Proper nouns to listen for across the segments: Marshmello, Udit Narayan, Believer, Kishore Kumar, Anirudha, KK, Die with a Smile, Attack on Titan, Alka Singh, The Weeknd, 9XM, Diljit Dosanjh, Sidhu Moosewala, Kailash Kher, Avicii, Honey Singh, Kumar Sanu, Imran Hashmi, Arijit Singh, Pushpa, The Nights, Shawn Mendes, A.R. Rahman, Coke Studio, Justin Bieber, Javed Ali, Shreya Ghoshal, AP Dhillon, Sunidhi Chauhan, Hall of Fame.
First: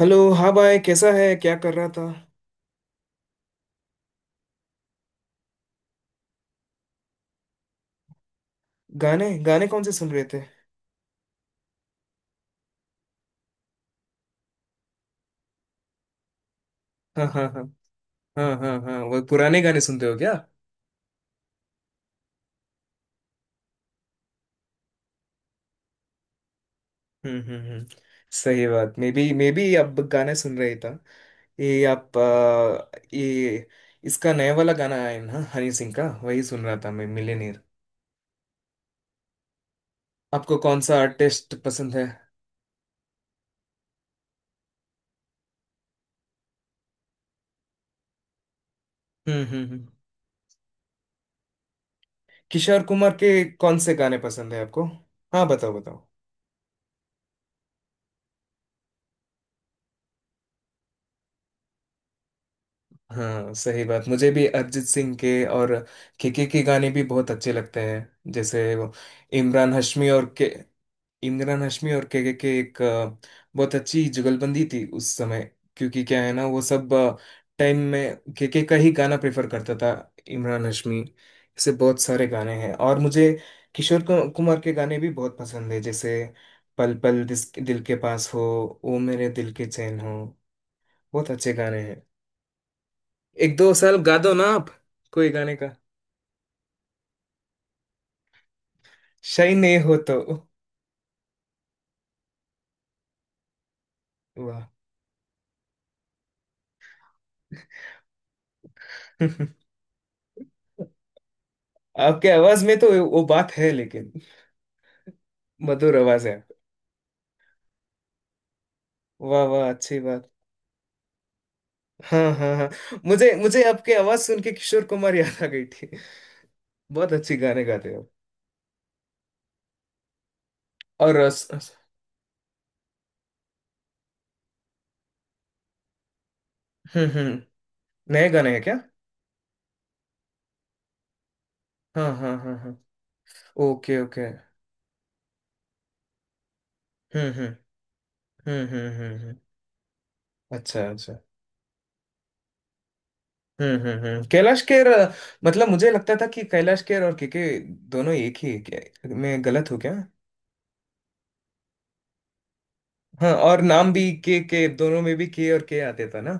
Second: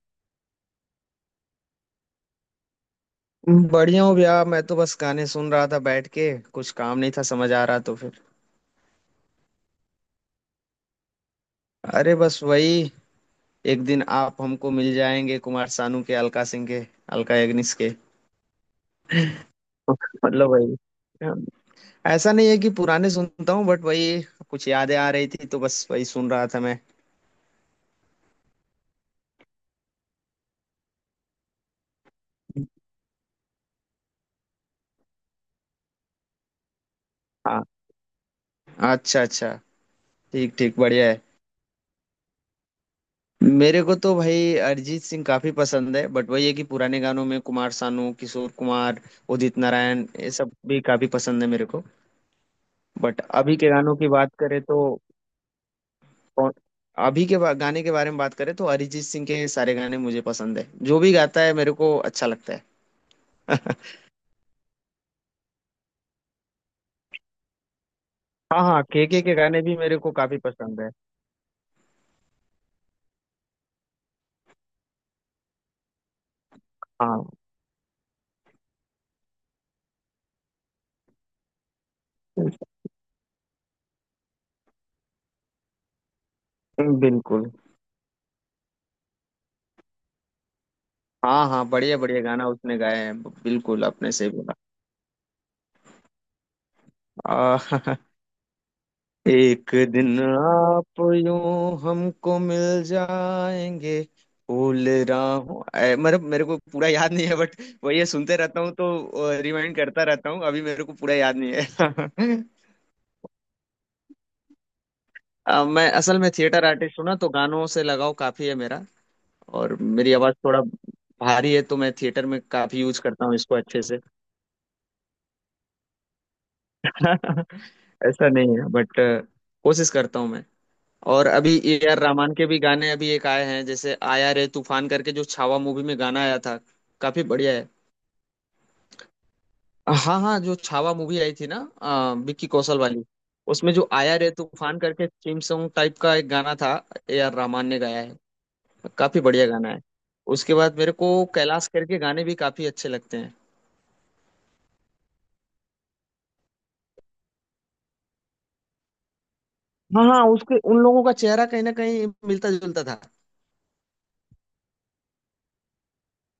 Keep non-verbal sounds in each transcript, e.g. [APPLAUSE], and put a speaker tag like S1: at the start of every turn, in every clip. S1: Hello. हाँ भाई, कैसा है? क्या कर रहा था?
S2: बढ़िया हूँ भैया। मैं तो बस गाने सुन रहा था बैठ के। कुछ काम नहीं था समझ आ रहा तो फिर
S1: गाने गाने कौन से सुन रहे थे?
S2: अरे बस वही, एक दिन आप हमको मिल जाएंगे। कुमार सानू के, अलका सिंह के,
S1: हाँ
S2: अलका
S1: हाँ हाँ।
S2: याग्निक के।
S1: हाँ हाँ हाँ, वो पुराने गाने सुनते हो क्या?
S2: मतलब वही। हाँ। ऐसा नहीं है कि पुराने सुनता हूँ बट वही कुछ यादें आ रही थी तो बस वही सुन रहा था मैं।
S1: हम्म। सही बात। मे बी अब गाने सुन रहे था। ये आप ये इसका नया वाला गाना आया है ना, हनी सिंह का। वही सुन रहा था मैं, मिलेनियर।
S2: हाँ, अच्छा अच्छा। ठीक
S1: आपको
S2: ठीक,
S1: कौन सा
S2: बढ़िया है।
S1: आर्टिस्ट पसंद है?
S2: मेरे को तो भाई अरिजीत सिंह काफी पसंद है बट वही है कि पुराने गानों में कुमार सानू, किशोर कुमार, उदित
S1: हम्म।
S2: नारायण, ये सब भी काफी पसंद है मेरे को।
S1: किशोर कुमार
S2: बट
S1: के
S2: अभी के
S1: कौन से
S2: गानों की
S1: गाने
S2: बात
S1: पसंद
S2: करें
S1: है
S2: तो
S1: आपको? हाँ बताओ बताओ।
S2: कौन- गाने के बारे में बात करें तो अरिजीत सिंह के सारे गाने मुझे पसंद है। जो भी गाता है मेरे को अच्छा लगता है।
S1: हाँ सही
S2: [LAUGHS]
S1: बात, मुझे भी अरिजीत सिंह के। और केके के गाने भी बहुत अच्छे लगते हैं,
S2: हाँ
S1: जैसे
S2: हाँ,
S1: वो
S2: के गाने
S1: इमरान
S2: भी मेरे
S1: हाशमी
S2: को
S1: और
S2: काफी
S1: के,
S2: पसंद है।
S1: इमरान हाशमी और केके के एक बहुत अच्छी जुगलबंदी थी उस समय। क्योंकि क्या है ना, वो सब
S2: हाँ
S1: टाइम में केके का ही गाना प्रेफर करता था इमरान हाशमी। ऐसे बहुत सारे गाने हैं। और मुझे किशोर कुमार के गाने भी बहुत पसंद है, जैसे पल पल
S2: बिल्कुल।
S1: दिल के पास हो, ओ मेरे दिल के चैन हो। बहुत
S2: हाँ
S1: अच्छे
S2: हाँ,
S1: गाने।
S2: बढ़िया बढ़िया गाना उसने गाए हैं।
S1: एक दो
S2: बिल्कुल
S1: साल
S2: आपने
S1: गा
S2: सही
S1: दो ना
S2: बोला।
S1: आप, कोई गाने का।
S2: आ, [LAUGHS]
S1: शाही
S2: एक
S1: नहीं हो
S2: दिन
S1: तो?
S2: आप यूं हमको मिल जाएंगे,
S1: वाह।
S2: फूल राहों मतलब मेरे को पूरा याद नहीं है बट वही है, सुनते रहता हूँ तो रिमाइंड करता रहता हूँ। अभी मेरे को पूरा
S1: [LAUGHS]
S2: याद नहीं
S1: आपके
S2: है। [LAUGHS]
S1: आवाज में तो वो बात है, लेकिन
S2: मैं
S1: मधुर
S2: असल
S1: आवाज
S2: में
S1: है।
S2: थिएटर आर्टिस्ट हूँ ना, तो गानों से लगाव काफी है मेरा।
S1: वाह वाह,
S2: और
S1: अच्छी
S2: मेरी
S1: बात।
S2: आवाज थोड़ा भारी है, तो मैं थिएटर
S1: हाँ
S2: में
S1: हाँ हाँ।
S2: काफी यूज करता
S1: मुझे
S2: हूँ इसको
S1: मुझे
S2: अच्छे
S1: आपकी
S2: से।
S1: आवाज सुन के किशोर कुमार याद आ गई थी। बहुत अच्छी
S2: [LAUGHS]
S1: गाने गाते हो।
S2: ऐसा नहीं है बट कोशिश करता हूँ मैं।
S1: और
S2: और
S1: अस-
S2: अभी
S1: अस-
S2: ए आर रहमान के भी गाने अभी एक आए हैं, जैसे आया रे तूफान करके, जो छावा मूवी में गाना आया था। काफी बढ़िया
S1: हम्म।
S2: है।
S1: नए गाने हैं क्या?
S2: हाँ हाँ, जो छावा मूवी आई थी ना,
S1: हाँ हाँ
S2: विक्की
S1: हाँ हाँ।
S2: कौशल वाली। उसमें जो
S1: ओके
S2: आया
S1: ओके।
S2: रे तूफान करके थीम सॉन्ग टाइप का एक गाना था, ए
S1: हम्म
S2: आर
S1: हम्म
S2: रहमान ने गाया है।
S1: हम्म हम्म हम्म
S2: काफी
S1: हम्म।
S2: बढ़िया गाना है। उसके बाद
S1: अच्छा
S2: मेरे को
S1: अच्छा।
S2: कैलाश खेर के गाने भी काफी अच्छे लगते हैं।
S1: हम्म, कैलाश खेर। मतलब मुझे लगता था कि कैलाश खेर और के दोनों एक ही है क्या? मैं गलत हूँ क्या?
S2: हाँ हाँ, उसके उन लोगों का चेहरा कहीं ना कहीं मिलता जुलता था।
S1: हाँ, और नाम भी के, दोनों में भी के और के आते था ना,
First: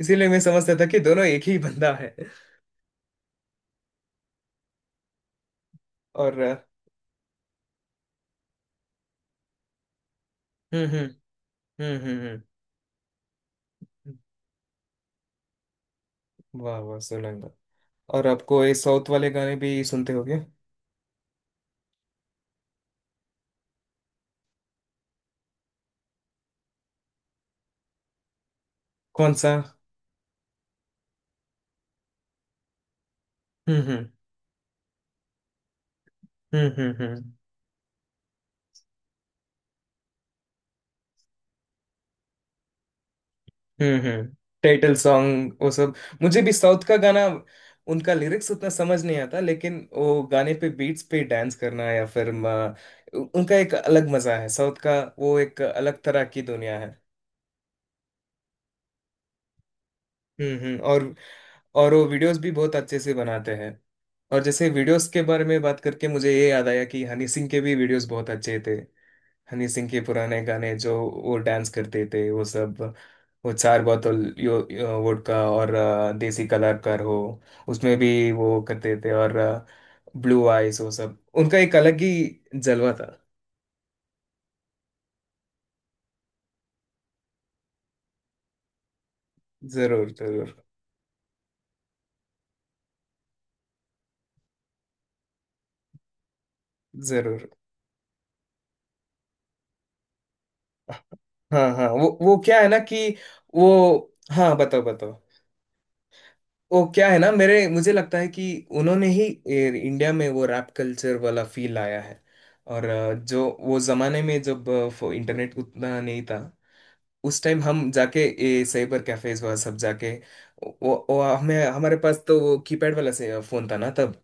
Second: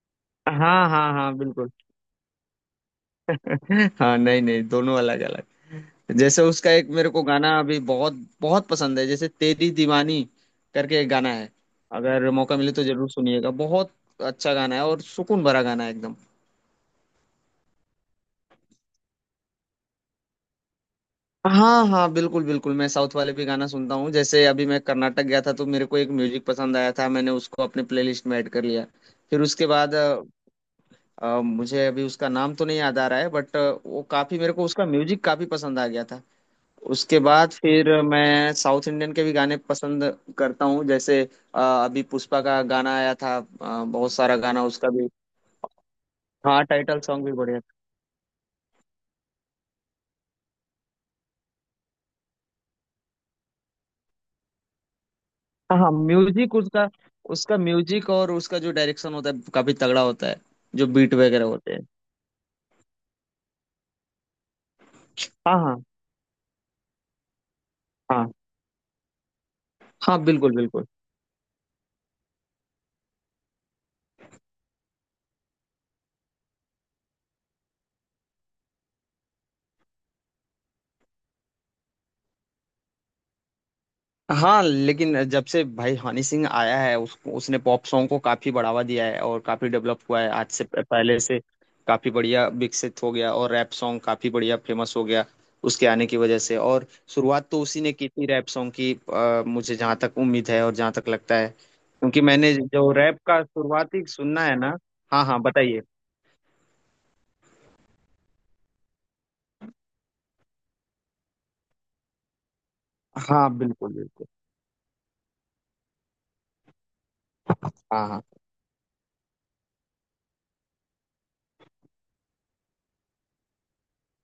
S1: इसीलिए मैं समझता था
S2: हाँ
S1: कि
S2: हाँ
S1: दोनों
S2: हाँ,
S1: एक ही
S2: बिल्कुल।
S1: बंदा है।
S2: [LAUGHS] हाँ नहीं नहीं, दोनों अलग अलग।
S1: और
S2: जैसे उसका एक मेरे को गाना अभी बहुत बहुत पसंद है, जैसे तेरी दीवानी
S1: हम्म
S2: करके
S1: हम्म
S2: एक गाना है।
S1: हम्म हम्म
S2: अगर
S1: हम्म।
S2: मौका मिले तो जरूर सुनिएगा, बहुत अच्छा गाना है। और सुकून भरा गाना है एकदम।
S1: वाह वाह सोलंगा। और आपको ये साउथ वाले गाने भी सुनते हो क्या?
S2: हाँ हाँ बिल्कुल बिल्कुल, मैं साउथ वाले भी गाना सुनता हूँ। जैसे अभी मैं कर्नाटक गया था तो मेरे को एक म्यूजिक पसंद आया था, मैंने उसको अपने प्लेलिस्ट में ऐड कर लिया।
S1: कौन
S2: फिर
S1: सा?
S2: उसके बाद मुझे अभी उसका नाम तो नहीं याद आ रहा है बट
S1: हम्म
S2: वो
S1: हम्म
S2: काफी मेरे को उसका म्यूजिक काफी पसंद आ गया था।
S1: हम्म हम्म
S2: उसके
S1: हम्म
S2: बाद फिर मैं साउथ इंडियन के भी गाने पसंद करता हूँ। जैसे अ, अभी पुष्पा का गाना आया था, बहुत
S1: हम्म।
S2: सारा गाना उसका
S1: टाइटल
S2: भी।
S1: सॉन्ग वो सब। मुझे भी
S2: हाँ
S1: साउथ का
S2: टाइटल
S1: गाना,
S2: सॉन्ग भी बढ़िया था।
S1: उनका लिरिक्स उतना समझ नहीं आता, लेकिन वो गाने पे, बीट्स पे डांस करना, या फिर उनका एक अलग मजा है। साउथ का वो एक
S2: हाँ हाँ,
S1: अलग तरह की
S2: म्यूजिक
S1: दुनिया है।
S2: उसका, उसका म्यूजिक और उसका जो डायरेक्शन होता है काफी तगड़ा होता है,
S1: हम्म।
S2: जो
S1: और
S2: बीट वगैरह होते हैं।
S1: और वो वीडियोस भी बहुत अच्छे से बनाते हैं। और जैसे वीडियोस के बारे
S2: हाँ
S1: में बात
S2: हाँ
S1: करके मुझे ये याद आया कि हनी सिंह के भी वीडियोस बहुत
S2: हाँ
S1: अच्छे थे। हनी सिंह के
S2: हाँ
S1: पुराने
S2: बिल्कुल
S1: गाने,
S2: बिल्कुल।
S1: जो वो डांस करते थे वो सब। वो चार बोतल यो, यो वोडका और देसी कलाकार हो, उसमें भी वो करते थे। और ब्लू आइज, वो सब, उनका एक अलग ही जलवा था।
S2: हाँ लेकिन जब से भाई हनी सिंह आया है उसने पॉप सॉन्ग को काफी बढ़ावा दिया है, और काफी डेवलप
S1: जरूर
S2: हुआ है आज
S1: जरूर
S2: से पहले से काफी बढ़िया विकसित हो गया, और रैप सॉन्ग काफी बढ़िया फेमस हो गया उसके आने की वजह से। और
S1: जरूर।
S2: शुरुआत तो उसी ने की थी रैप सॉन्ग की, मुझे जहाँ तक उम्मीद है और जहाँ तक लगता है,
S1: हाँ हाँ, वो
S2: क्योंकि
S1: वो
S2: मैंने
S1: क्या है ना
S2: जो
S1: कि
S2: रैप का शुरुआती
S1: वो,
S2: सुनना
S1: हाँ
S2: है ना।
S1: बताओ बताओ।
S2: हाँ हाँ बताइए।
S1: वो क्या है ना, मेरे मुझे लगता है कि उन्होंने ही इंडिया में वो रैप कल्चर वाला फील लाया है। और जो
S2: हाँ
S1: वो
S2: बिल्कुल
S1: जमाने
S2: बिल्कुल।
S1: में, जब इंटरनेट उतना नहीं था उस टाइम, हम
S2: हाँ
S1: जाके
S2: हाँ
S1: ये साइबर कैफेज वह सब जाके, वो हमें, हमारे पास तो वो कीपैड वाला से फोन था ना तब,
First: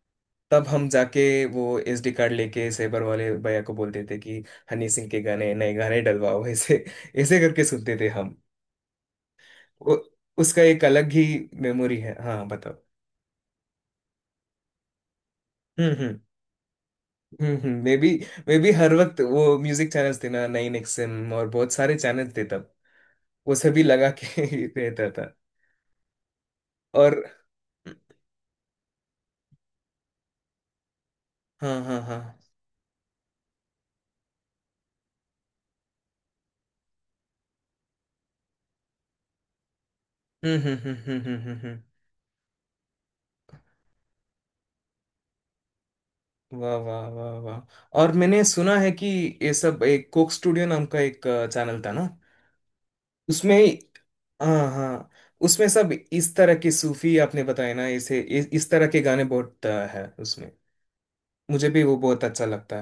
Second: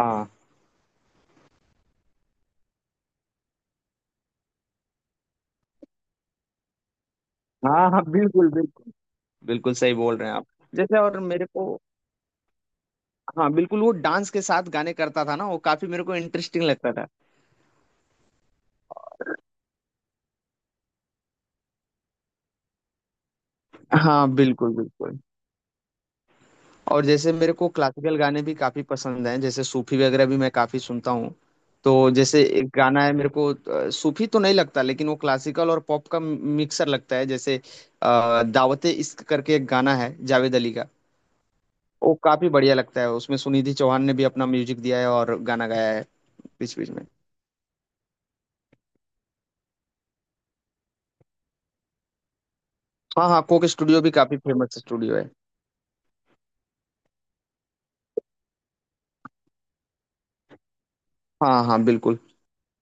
S2: हाँ
S1: तब हम जाके वो एसडी कार्ड लेके साइबर वाले भैया को बोलते थे कि हनी सिंह के गाने, नए गाने डलवाओ। [LAUGHS] ऐसे ऐसे करके
S2: हाँ
S1: सुनते
S2: हाँ
S1: थे हम।
S2: बिल्कुल बिल्कुल। बिल्कुल सही
S1: वो,
S2: बोल रहे हैं आप।
S1: उसका एक
S2: जैसे,
S1: अलग
S2: और
S1: ही
S2: मेरे को,
S1: मेमोरी है। हाँ बताओ।
S2: हाँ बिल्कुल, वो डांस के साथ गाने करता था ना, वो काफी मेरे को
S1: हम्म
S2: इंटरेस्टिंग लगता था।
S1: हम्म हम्म, मे बी मे बी हर वक्त वो म्यूजिक चैनल्स थे ना, 9XM और बहुत सारे चैनल थे तब, वो सभी लगा
S2: हाँ
S1: के
S2: बिल्कुल
S1: [LAUGHS] रहता
S2: बिल्कुल।
S1: था।
S2: और
S1: और
S2: जैसे मेरे को क्लासिकल गाने भी काफी पसंद हैं, जैसे सूफी वगैरह भी मैं काफी सुनता हूँ।
S1: हाँ हाँ
S2: तो
S1: हाँ।
S2: जैसे एक गाना है मेरे को, सूफी तो नहीं लगता लेकिन वो क्लासिकल और पॉप का मिक्सर लगता है, जैसे दावते इश्क करके एक गाना है जावेद
S1: हम्म
S2: अली
S1: हम्म
S2: का।
S1: हम्म हम्म हम्म हम्म, हम्म।
S2: वो काफी बढ़िया लगता है। उसमें सुनिधि चौहान ने भी अपना म्यूजिक दिया है और गाना गाया है
S1: वाह
S2: बीच बीच में।
S1: वाह वाह वाह। और मैंने सुना है कि ये सब एक कोक स्टूडियो नाम का एक चैनल था ना
S2: हाँ हाँ,
S1: उसमें।
S2: कोक स्टूडियो भी काफी
S1: हाँ
S2: फेमस
S1: हाँ।
S2: स्टूडियो है।
S1: उसमें सब इस तरह के सूफी, आपने बताया ना इसे, इस तरह के गाने बहुत है उसमें।
S2: हाँ
S1: मुझे
S2: हाँ
S1: भी वो
S2: बिल्कुल
S1: बहुत अच्छा लगता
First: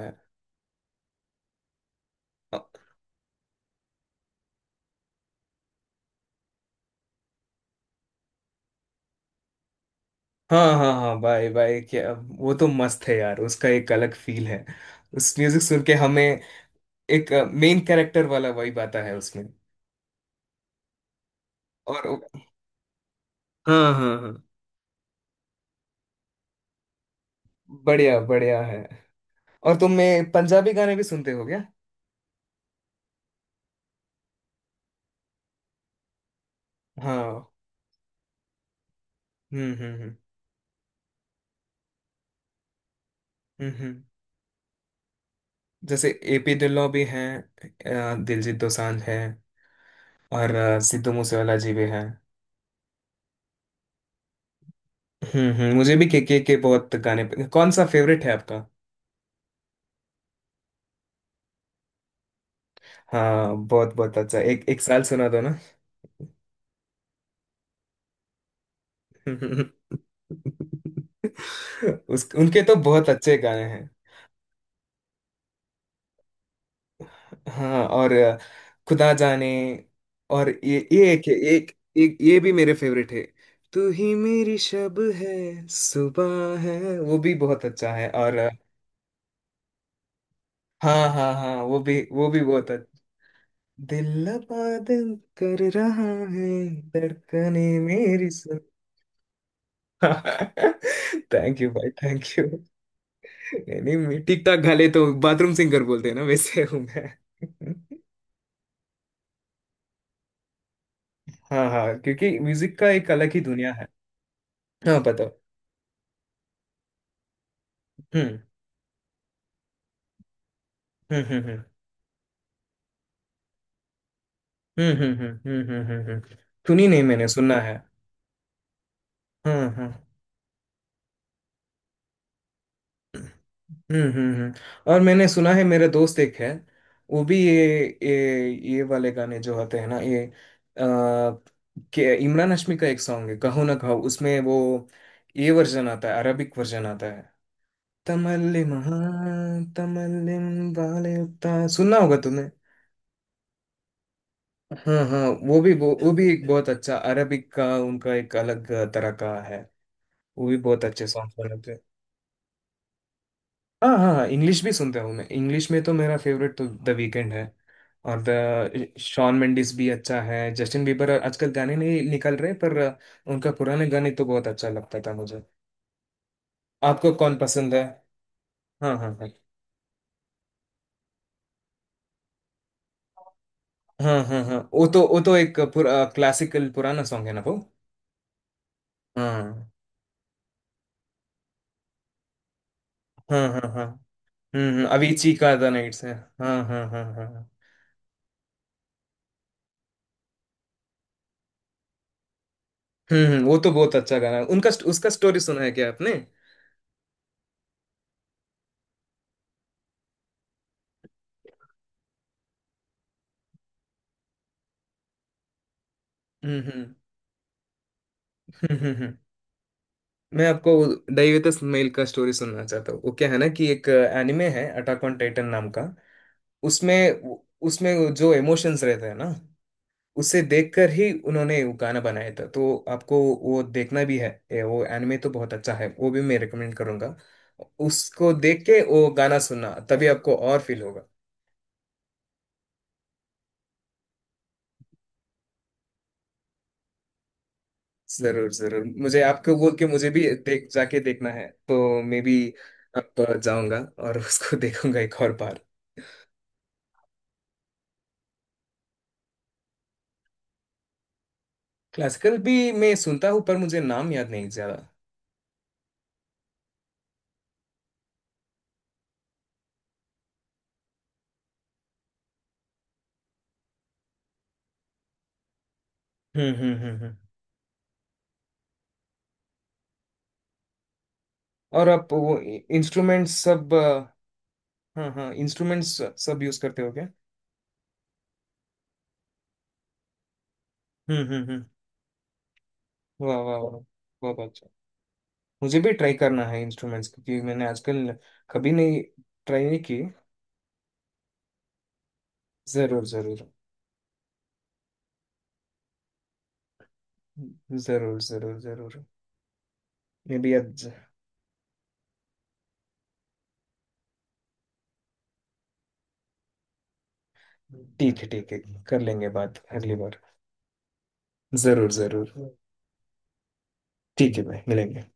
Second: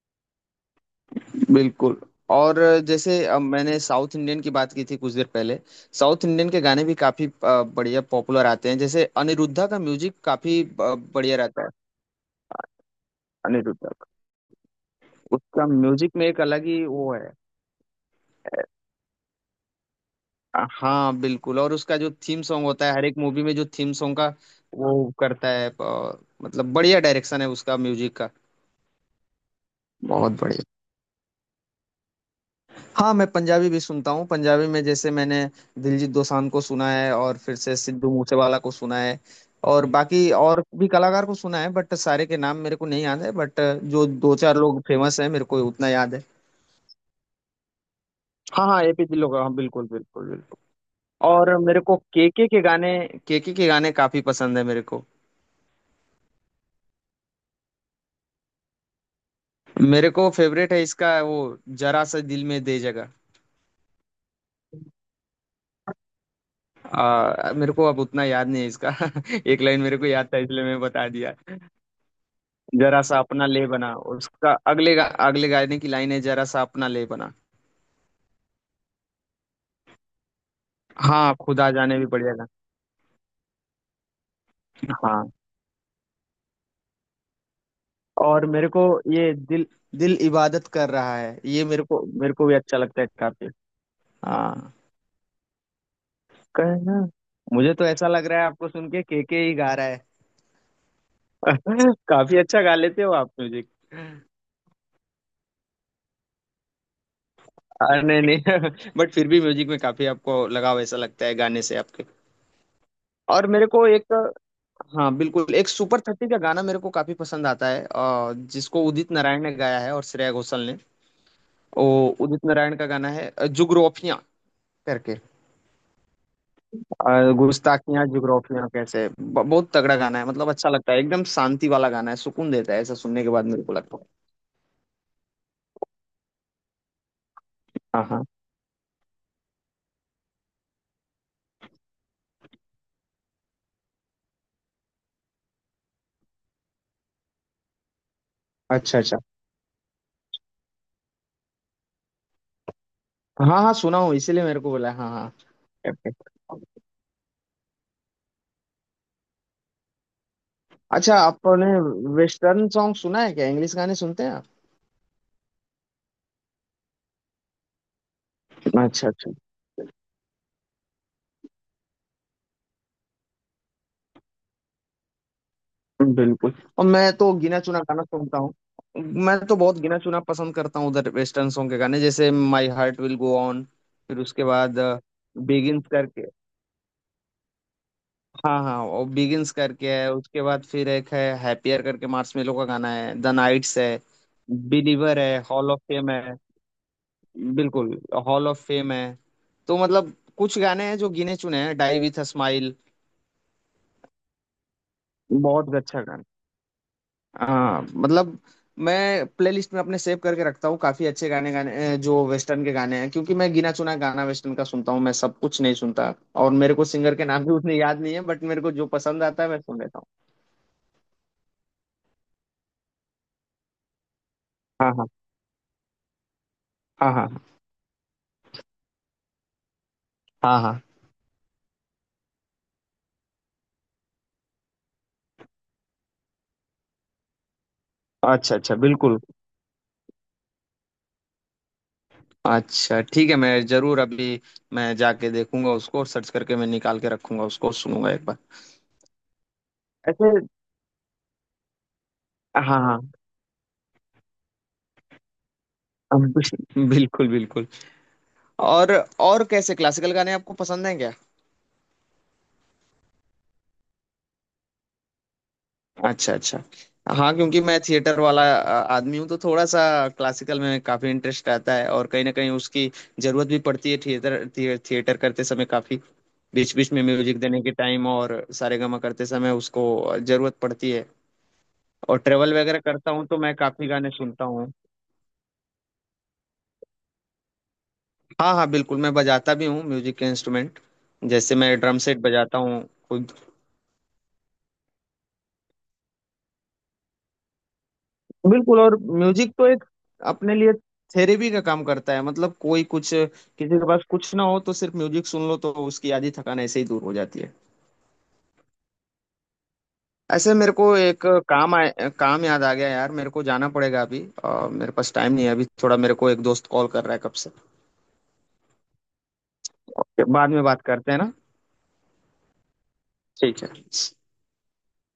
S2: बिल्कुल। और
S1: है।
S2: जैसे अब मैंने साउथ इंडियन की बात की थी कुछ देर पहले, साउथ इंडियन के गाने भी काफी बढ़िया पॉपुलर आते हैं। जैसे अनिरुद्धा का म्यूजिक काफी
S1: हाँ हाँ हाँ,
S2: बढ़िया
S1: भाई
S2: रहता है।
S1: भाई क्या, वो तो मस्त है यार, उसका
S2: अनिरुद्धा
S1: एक
S2: का।
S1: अलग फील है। उस म्यूजिक
S2: उसका
S1: सुन के
S2: म्यूजिक
S1: हमें
S2: में एक अलग ही वो
S1: एक
S2: है।
S1: मेन कैरेक्टर वाला वाइब आता है उसमें।
S2: हाँ बिल्कुल। और उसका
S1: और
S2: जो थीम सॉन्ग होता है हर एक मूवी में, जो
S1: हाँ
S2: थीम
S1: हाँ
S2: सॉन्ग का
S1: हाँ।
S2: वो करता है मतलब बढ़िया डायरेक्शन है उसका म्यूजिक
S1: बढ़िया
S2: का।
S1: बढ़िया है। और तुम में
S2: बहुत बढ़िया।
S1: पंजाबी गाने भी सुनते हो क्या?
S2: हाँ, मैं पंजाबी भी सुनता हूँ। पंजाबी में जैसे मैंने दिलजीत दोसांझ को सुना है, और
S1: हाँ।
S2: फिर से सिद्धू मूसेवाला को सुना है। और
S1: हम्म।
S2: बाकी और भी कलाकार को सुना है बट सारे के नाम मेरे को नहीं याद है बट
S1: हम्म हम्म।
S2: जो दो चार लोग फेमस हैं मेरे को उतना
S1: जैसे
S2: याद है।
S1: एपी ढिल्लों भी हैं, दिलजीत
S2: हाँ हाँ
S1: दोसांझ
S2: एपी
S1: हैं,
S2: ढिल्लो का, हाँ बिल्कुल बिल्कुल
S1: और
S2: बिल्कुल।
S1: सिद्धू मूसेवाला
S2: और
S1: जी
S2: मेरे
S1: भी
S2: को
S1: हैं।
S2: केके के गाने, केके के गाने काफी पसंद है मेरे को।
S1: हम्म, मुझे भी के बहुत गाने। कौन सा फेवरेट है आपका?
S2: मेरे को फेवरेट है इसका वो, जरा सा दिल में दे जगह।
S1: हाँ बहुत बहुत अच्छा, एक एक साल सुना दो ना।
S2: मेरे को अब उतना याद नहीं है इसका। [LAUGHS] एक लाइन
S1: [LAUGHS]
S2: मेरे को याद था इसलिए मैं बता दिया।
S1: उस उनके तो
S2: जरा
S1: बहुत
S2: सा
S1: अच्छे
S2: अपना
S1: गाने
S2: ले
S1: हैं।
S2: बना, उसका अगले अगले गाने की लाइन है, जरा सा अपना ले बना।
S1: हाँ, और खुदा जाने, और ये एक
S2: हाँ खुदा
S1: एक
S2: जाने भी
S1: एक
S2: बढ़िया
S1: ये
S2: गाना।
S1: भी मेरे फेवरेट है। तू ही मेरी शब
S2: हाँ
S1: है, सुबह है, वो भी बहुत अच्छा है। और
S2: और मेरे को ये दिल, दिल इबादत कर
S1: हाँ
S2: रहा
S1: हाँ
S2: है,
S1: हाँ,
S2: ये मेरे को,
S1: वो
S2: मेरे
S1: भी
S2: को भी
S1: बहुत
S2: अच्छा
S1: अच्छा,
S2: लगता है काफी।
S1: दिल
S2: हाँ
S1: पागल कर रहा है,
S2: कहना।
S1: धड़कने
S2: मुझे तो ऐसा लग
S1: मेरी
S2: रहा है
S1: सुन।
S2: आपको सुन के केके ही गा रहा है।
S1: [LAUGHS] थैंक यू भाई,
S2: [LAUGHS]
S1: थैंक
S2: काफी
S1: यू।
S2: अच्छा गा लेते हो आप म्यूजिक।
S1: नहीं नहीं, मैं ठीक ठाक गा लेता हूँ, बाथरूम सिंगर बोलते हैं ना, वैसे हूँ मैं।
S2: अरे नहीं नहीं। [LAUGHS] बट फिर भी म्यूजिक में काफी आपको लगाव ऐसा लगता है गाने
S1: हाँ
S2: से
S1: हाँ,
S2: आपके।
S1: क्योंकि म्यूजिक का एक अलग ही
S2: और मेरे
S1: दुनिया है।
S2: को एक,
S1: हाँ
S2: हाँ
S1: बताओ।
S2: बिल्कुल, एक सुपर थर्टी का गाना मेरे को काफी पसंद आता है,
S1: हम्म
S2: जिसको उदित नारायण ने गाया है और श्रेया घोषाल ने।
S1: हम्म हम्म
S2: वो उदित नारायण का गाना है जुगरोफियाँ
S1: हम्म हम्म
S2: करके।
S1: हम्म हम्म हम्म हम्म, हम्म। हम्म, सुनी नहीं, मैंने सुना है।
S2: गुस्ताखियां जुगरोफियाँ कैसे
S1: हाँ
S2: बहुत
S1: हाँ।
S2: तगड़ा गाना है। मतलब अच्छा लगता है। एकदम शांति वाला गाना है, सुकून देता है ऐसा सुनने के बाद मेरे को लगता
S1: हम्म
S2: है।
S1: हम्म हम्म। और मैंने सुना है, मेरे दोस्त एक है, वो भी ये
S2: हाँ हाँ।
S1: ये ये वाले गाने जो होते हैं ना, ये के इमरान हाशमी का एक सॉन्ग है, कहो ना कहो, उसमें वो ये वर्जन आता है, अरबिक वर्जन आता है। तमल्लिम,
S2: अच्छा अच्छा।
S1: हाँ तमल्लिम वाले, उता सुनना होगा तुमने।
S2: हाँ हाँ सुना हूँ, इसीलिए मेरे को बोला
S1: हाँ
S2: हाँ
S1: हाँ,
S2: हाँ।
S1: वो भी वो भी
S2: Perfect।
S1: एक बहुत अच्छा अरबिक का, उनका एक अलग तरह का है। वो भी बहुत अच्छे
S2: अच्छा,
S1: सॉन्ग्स
S2: आपने
S1: बनाते हैं।
S2: वेस्टर्न सॉन्ग सुना है क्या? इंग्लिश गाने
S1: हाँ हाँ
S2: सुनते
S1: हाँ,
S2: हैं आप?
S1: इंग्लिश भी सुनता हूँ मैं। इंग्लिश में तो मेरा फेवरेट तो द वीकेंड है, और द
S2: अच्छा अच्छा,
S1: शॉन मेंडिस भी अच्छा है। जस्टिन बीबर आजकल गाने नहीं निकल रहे, पर उनका पुराने गाने तो बहुत अच्छा लगता था मुझे।
S2: बिल्कुल। और
S1: आपको
S2: मैं तो
S1: कौन
S2: गिना
S1: पसंद
S2: चुना
S1: है?
S2: गाना सुनता हूँ।
S1: हाँ हाँ हाँ।
S2: मैं तो बहुत गिना चुना पसंद करता हूँ उधर वेस्टर्न सॉन्ग के गाने, जैसे my heart will go on. फिर
S1: हाँ हाँ
S2: उसके
S1: हाँ,
S2: बाद
S1: वो तो एक
S2: बिगिंस
S1: पूरा
S2: करके,
S1: क्लासिकल पुराना सॉन्ग है ना वो।
S2: हाँ हाँ, और बिगिंस
S1: हाँ
S2: करके है। उसके बाद फिर एक है हैप्पियर करके, मार्शमेलो का गाना है, द
S1: हाँ हाँ
S2: नाइट्स
S1: हाँ।
S2: है,
S1: हम्म,
S2: बिलीवर
S1: अविची
S2: है,
S1: का the
S2: hall of
S1: nights
S2: fame
S1: है।
S2: है।
S1: हाँ हाँ हाँ हाँ हाँ।
S2: बिल्कुल, हॉल ऑफ फेम है। तो मतलब कुछ गाने हैं जो गिने चुने हैं। डाई विथ अ स्माइल,
S1: वो तो बहुत अच्छा गाना है। उनका उसका स्टोरी सुना है
S2: बहुत
S1: क्या
S2: अच्छा
S1: आपने?
S2: गाना। हाँ मतलब मैं प्लेलिस्ट में अपने सेव करके रखता हूँ काफी अच्छे गाने गाने जो वेस्टर्न के गाने हैं, क्योंकि मैं गिना चुना गाना वेस्टर्न का सुनता हूँ, मैं सब कुछ नहीं सुनता। और
S1: हम्म
S2: मेरे को
S1: हम्म
S2: सिंगर के नाम भी उतने याद नहीं है बट मेरे को
S1: हम्म
S2: जो
S1: हम्म, हम्म।
S2: पसंद आता है मैं सुन लेता हूँ।
S1: मैं आपको दैवेतस मेल का स्टोरी सुनना चाहता हूँ। वो क्या है ना कि एक एनिमे है
S2: हाँ
S1: अटाक
S2: हाँ
S1: ऑन टाइटन नाम का, उसमें,
S2: हाँ हाँ
S1: उसमें जो इमोशंस रहते हैं ना, उसे
S2: हाँ हाँ।
S1: देखकर ही उन्होंने वो गाना बनाया था। तो आपको वो देखना भी है ये, वो एनिमे तो बहुत अच्छा है, वो भी मैं रिकमेंड करूंगा। उसको
S2: अच्छा
S1: देख
S2: अच्छा,
S1: के वो
S2: बिल्कुल।
S1: गाना सुनना, तभी आपको और फील होगा।
S2: अच्छा ठीक है, मैं जरूर अभी, मैं जाके देखूंगा उसको और सर्च करके मैं निकाल के रखूंगा उसको और सुनूंगा एक बार।
S1: जरूर जरूर, मुझे आपको बोल के, मुझे भी
S2: ऐसे
S1: देख, जाके देखना है, तो मे बी
S2: हाँ हाँ
S1: अब जाऊंगा और उसको [LAUGHS] देखूंगा एक और बार।
S2: बिल्कुल बिल्कुल। और और कैसे, क्लासिकल गाने आपको पसंद हैं क्या?
S1: क्लासिकल भी मैं सुनता हूँ, पर मुझे नाम याद नहीं ज्यादा।
S2: अच्छा अच्छा। हाँ क्योंकि मैं थिएटर वाला आदमी हूँ तो थोड़ा सा क्लासिकल में काफी इंटरेस्ट आता है। और कहीं ना कहीं उसकी जरूरत भी पड़ती है, थिएटर थिएटर करते समय काफी,
S1: हम्म हम्म
S2: बीच बीच
S1: हम्म
S2: में
S1: हम्म।
S2: म्यूजिक देने के टाइम और सारेगामा करते समय, उसको जरूरत पड़ती है।
S1: और आप
S2: और
S1: वो
S2: ट्रेवल वगैरह करता हूँ
S1: इंस्ट्रूमेंट्स
S2: तो मैं
S1: सब
S2: काफी गाने सुनता हूँ।
S1: हाँ हाँ, इंस्ट्रूमेंट्स सब यूज करते हो क्या?
S2: हाँ हाँ बिल्कुल, मैं बजाता भी हूँ म्यूजिक के इंस्ट्रूमेंट। जैसे
S1: हम्म।
S2: मैं ड्रम सेट बजाता हूँ।
S1: वाह वाह वाह, बहुत अच्छा। मुझे भी ट्राई करना है इंस्ट्रूमेंट्स, क्योंकि मैंने आजकल कभी
S2: बिल्कुल, और
S1: नहीं
S2: म्यूजिक
S1: ट्राई
S2: तो
S1: नहीं
S2: एक
S1: की।
S2: अपने लिए थेरेपी का काम करता है। मतलब कोई
S1: जरूर
S2: कुछ,
S1: जरूर
S2: किसी के पास कुछ ना हो तो सिर्फ म्यूजिक सुन लो तो उसकी आधी थकान ऐसे ही दूर हो जाती है।
S1: जरूर जरूर जरूर। मे बी
S2: ऐसे मेरे को
S1: आज।
S2: एक काम याद आ गया यार, मेरे को जाना पड़ेगा अभी, मेरे पास टाइम नहीं है अभी थोड़ा, मेरे को एक दोस्त कॉल कर रहा है कब से।
S1: ठीक है ठीक है, कर लेंगे बात अगली बार।
S2: ओके, बाद में बात करते हैं ना।
S1: जरूर जरूर।
S2: ठीक है।
S1: ठीक है भाई, मिलेंगे।